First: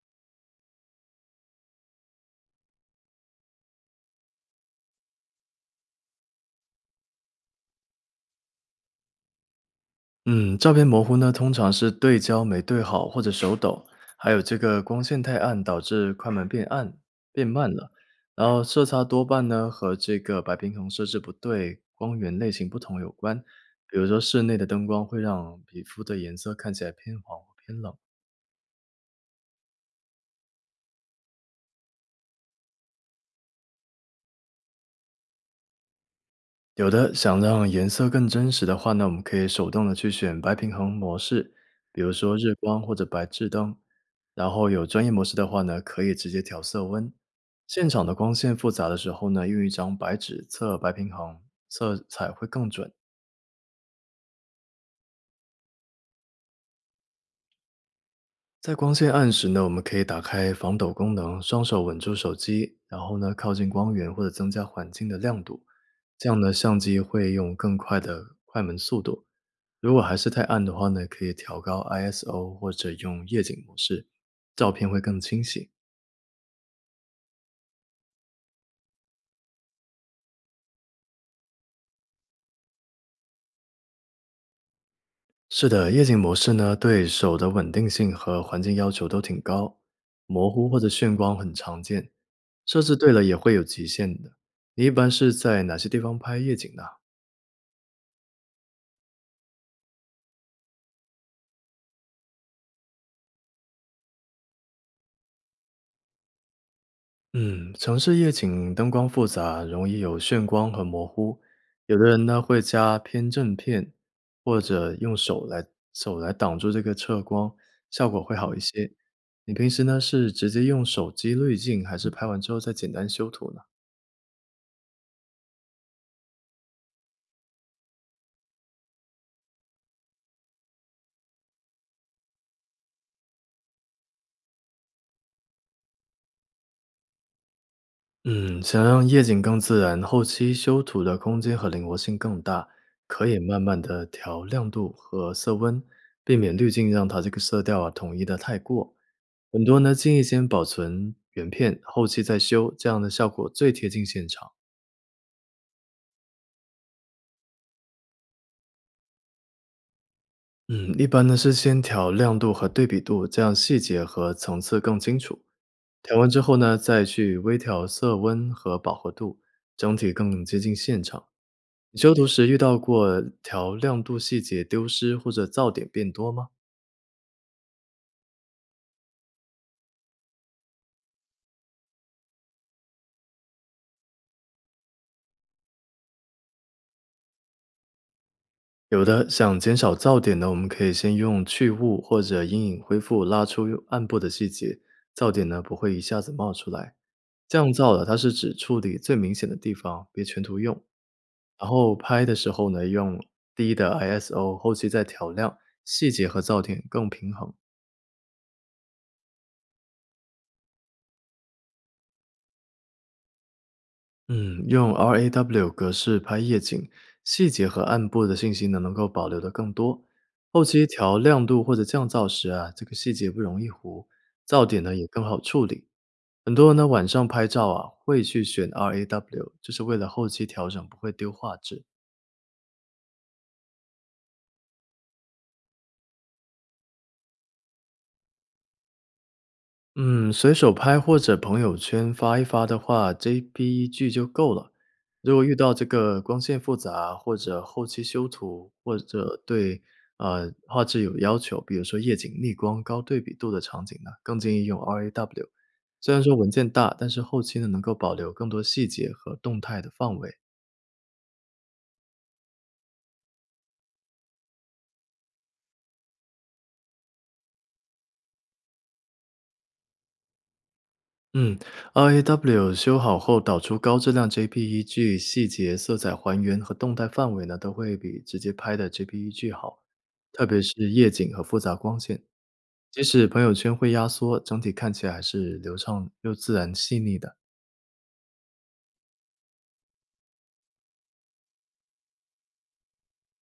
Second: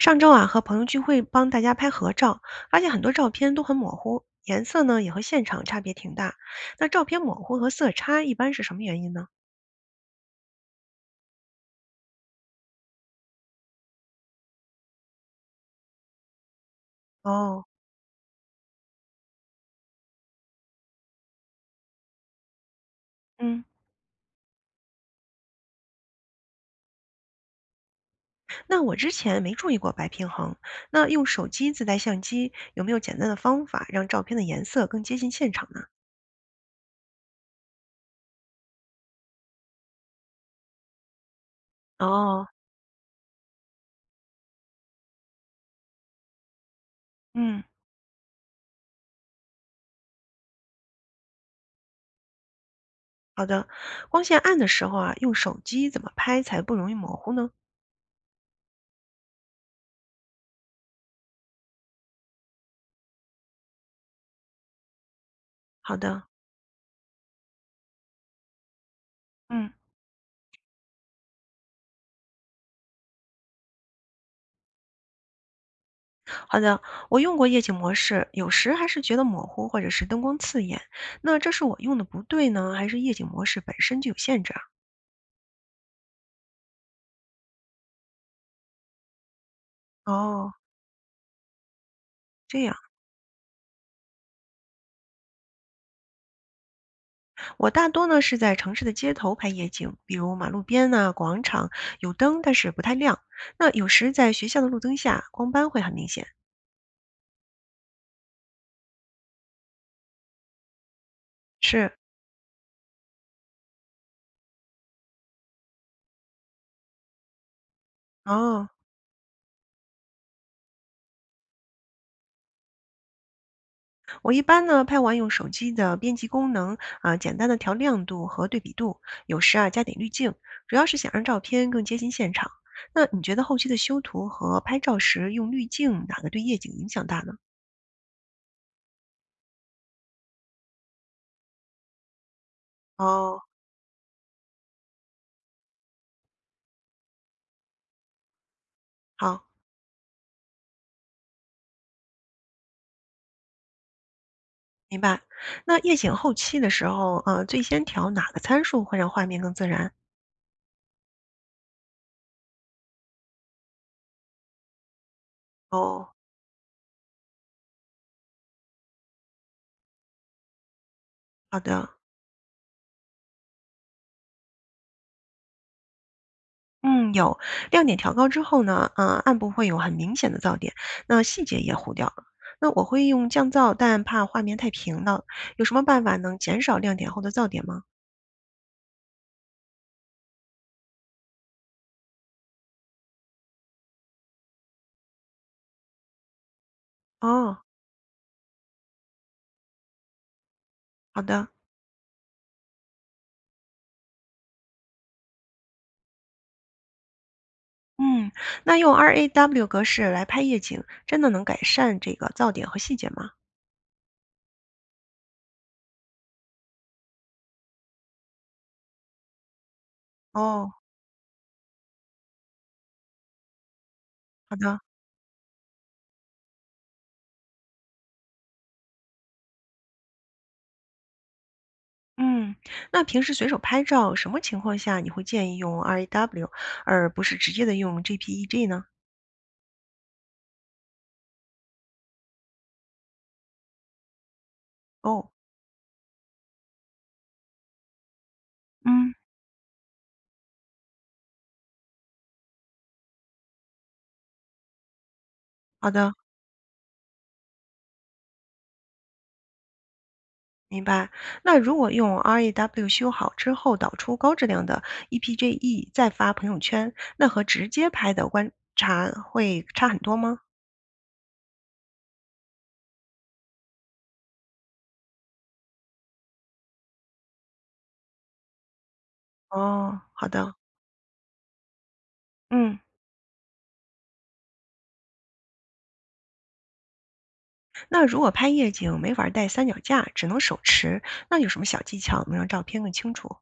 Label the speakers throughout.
Speaker 1: 上周啊，和朋友聚会帮大家拍合照，发现很多照片都很模糊，颜色呢也和现场差别挺大。那照片模糊和色差一般是什么原因呢？
Speaker 2: 嗯，照片模糊呢，通常是对焦没对好或者手抖，还有这个光线太暗导致快门变暗变
Speaker 1: 哦。
Speaker 2: 慢了，然后色差多半呢和这个白平衡设置不对、光源类型不同有关。
Speaker 1: 嗯，
Speaker 2: 比如说室内的灯光会让皮肤的颜色看起来偏黄或偏冷，
Speaker 1: 那我之前没注意过白平衡。那用手机自带相机有没有简单的方法让照片的颜色更接近现场呢？
Speaker 2: 有的想让颜色更真实的话呢，我们可以手动的去选白平衡模式，比如说
Speaker 1: 哦。
Speaker 2: 日光或者白炽灯。然后有专业模式的话呢，可以直接调色温。
Speaker 1: 嗯。
Speaker 2: 现场的光线复杂的时候呢，用一张白纸测白平衡，色彩会更准。
Speaker 1: 好的。光线暗的时候啊，用手机怎么拍才不容易模糊呢？
Speaker 2: 在光线暗时呢，我们可以打开防抖功能，双手稳住手机，然后呢靠近光源或者增加环境的亮度，
Speaker 1: 好的。
Speaker 2: 这样呢相机会用更快的快门速度。
Speaker 1: 嗯。
Speaker 2: 如果还是太暗的话呢，可以调高 ISO 或者用夜景模式，照片会更清晰。
Speaker 1: 好的，我用过夜景模式，有时还是觉得模糊或者是灯光刺眼。那这是我用的不对呢，还是夜景模式本身就有限制啊？
Speaker 2: 是的，夜景模式呢，对手的稳定性和环境要求都挺高，模
Speaker 1: 哦，
Speaker 2: 糊或者眩光很常见，
Speaker 1: 这样，
Speaker 2: 设置对了也会有极限的。你一般是在哪些地方拍夜景呢？
Speaker 1: 我大多呢是在城市的街头拍夜景，比如马路边呐、广场有灯，但是不太亮。那有时在学校的路灯下，光斑会很明显。
Speaker 2: 嗯，城市夜景灯光复杂，容易有眩光和模糊。
Speaker 1: 是。
Speaker 2: 有的人呢会加偏振片，或者用手来挡住这个侧光，效果会好一
Speaker 1: 哦。
Speaker 2: 些。你平时呢是直接用手机滤镜，还是拍完之后再简单修图呢？
Speaker 1: 我一般呢，拍完用手机的编辑功能啊，简单的调亮度和对比度，有时啊加点滤镜，主要是想让照片更接近现场。那你觉得后期的修图和拍照时用滤镜哪个对夜景影响大呢？
Speaker 2: 嗯，想让夜景更自然，后期修图的空间和灵活性更大，可以
Speaker 1: 哦，
Speaker 2: 慢慢的调亮度和色温，避免滤镜让它这个色调啊统一的太过。
Speaker 1: 好，
Speaker 2: 很多呢建议先保存原片，后期再修，这样的效果最贴近现场。
Speaker 1: 明白。那夜景后期的时候，最先调哪个参数会让画面更自然？
Speaker 2: 嗯，一般呢是先调亮度和对比度，这样细节和层次更清楚。
Speaker 1: 哦，
Speaker 2: 调完之后呢，再去微调色温和饱和度，整体更接近现场。
Speaker 1: 好的。
Speaker 2: 你修图时遇到过调亮度细节丢失或者噪点变多吗？
Speaker 1: 嗯，有。亮点调高之后呢，暗部会有很明显的噪点，那细节也糊掉了。那我会用降噪，但怕画面太平了。有什么办法能减少亮点后的噪点吗？
Speaker 2: 有的，想减少噪点呢，我们可以先用去雾或者阴影恢复拉出暗部的细节，噪点呢不会一下子冒出来。
Speaker 1: 哦，
Speaker 2: 降噪的，它是指处理最明显的地方，别全图用。
Speaker 1: 好的。
Speaker 2: 然后拍的时候呢，用低的 ISO，后期再调亮，细节和噪点更平衡。
Speaker 1: 嗯，那用 RAW 格式来拍夜景，真的能改善这个噪点和细节吗？
Speaker 2: 嗯，用 RAW 格式拍夜景，细节和暗部的信息呢能够保留的更多。后
Speaker 1: 哦，
Speaker 2: 期调亮度或者降噪时啊，这个细节不容易糊，
Speaker 1: 好
Speaker 2: 噪
Speaker 1: 的。
Speaker 2: 点呢也更好处理。很多人呢晚上拍照啊，会去选 RAW，就是为了后期调整不会丢画质。
Speaker 1: 嗯，那平时随手拍照，什么情况下你会建议用 RAW，而不是直接的用 JPEG 呢？
Speaker 2: 嗯，随手拍或者朋友圈发一发的话，JPEG 就够了。
Speaker 1: 哦。
Speaker 2: 如果遇到这个光线复杂，或者后期修图，或
Speaker 1: 嗯。
Speaker 2: 者对画质有要求，比如说夜景、逆光、高对比度的场景呢，更建议用 RAW。
Speaker 1: 好的。
Speaker 2: 虽然说文件大，但是后期呢能够保留更多细节和动态的范围。
Speaker 1: 明白。那如果用 RAW 修好之后导出高质量的 EPGE 再发朋友圈，那和直接拍的观察会差很多吗？
Speaker 2: 嗯，RAW 修好后导出高质量 JPEG，细节、色彩还原和动态范围呢都会比直接拍的 JPEG 好。
Speaker 1: 哦，好
Speaker 2: 特
Speaker 1: 的。
Speaker 2: 别是夜景和复杂光线。
Speaker 1: 嗯，
Speaker 2: 即使朋友圈会压缩，整体看起来还是流畅又自然细腻的。
Speaker 1: 那如果拍夜景没法带三脚架，只能手持，那有什么小技巧能让照片更清楚？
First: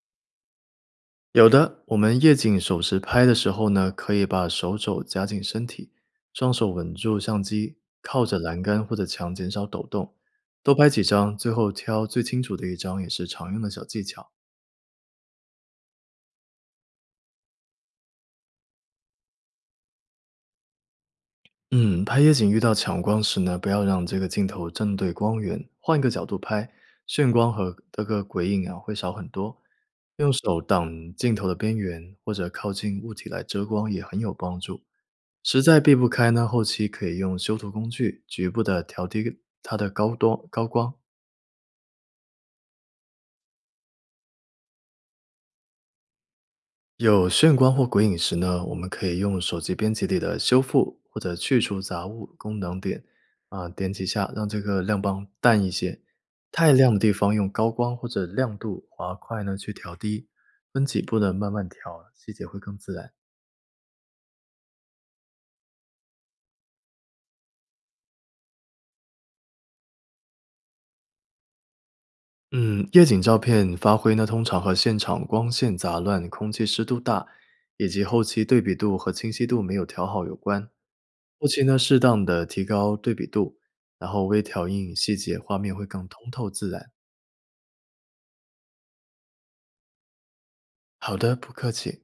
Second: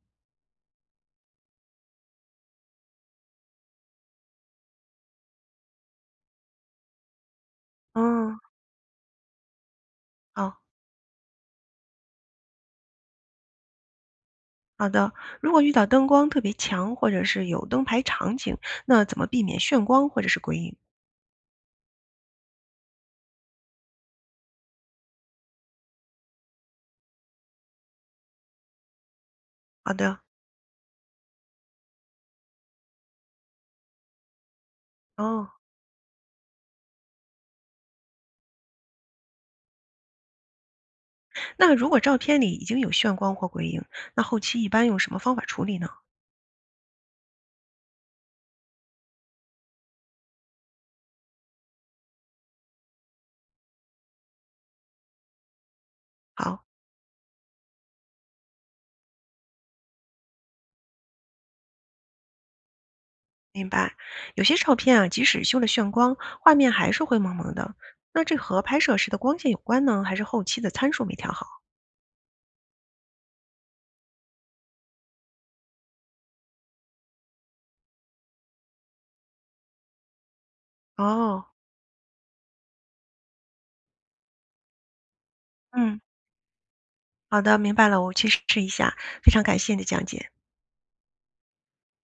Speaker 2: 有的，我们夜景手持拍的时候呢，可以把手肘夹紧身体，双手稳住相机，靠着
Speaker 1: 嗯，
Speaker 2: 栏杆或者墙减少抖动，
Speaker 1: 好
Speaker 2: 多拍几张，最后挑最清楚的一张也是常用的小技巧。
Speaker 1: 好的。如果遇到灯光特别强，或者是有灯牌场景，那怎么避免眩光或者是鬼影？
Speaker 2: 嗯，拍夜景遇到强光时呢，不要让这个镜头正对光源，换一个角度拍，眩光和这个鬼影啊会少很多。
Speaker 1: 好的。
Speaker 2: 用手挡镜头的边缘，或者靠近物体来遮光也很有帮助。
Speaker 1: 哦。
Speaker 2: 实在避不开呢，后期可以用修图工具局部的调低它的高多高光，
Speaker 1: 那如果照片里已经有眩光或鬼影，那后期一般用什么方法处理呢？
Speaker 2: 有眩光或鬼影时呢，我们可以用手机编辑里的修复或者去除杂物功能点啊，点几下让这个亮帮淡一些。
Speaker 1: 好，
Speaker 2: 太亮的地方用高光或者亮度滑块呢去调低，分几步呢慢慢调，细节会更自然。
Speaker 1: 明白。有些照片啊，即使修了眩光，画面还是灰蒙蒙的。那这和拍摄时的光线有关呢，还是后期的参数没调好？
Speaker 2: 嗯，夜景照片发挥呢，通常和现场光线杂乱、空气湿度大，以及后期对比度和清晰度没有调好有关。后
Speaker 1: 哦。
Speaker 2: 期呢，适当的提高对比度，然后微调阴影细节，画面会
Speaker 1: 嗯，
Speaker 2: 更通透自然。
Speaker 1: 好的，明白了，我去试一下。非常感谢你的讲解。
Speaker 2: 好的，不客气。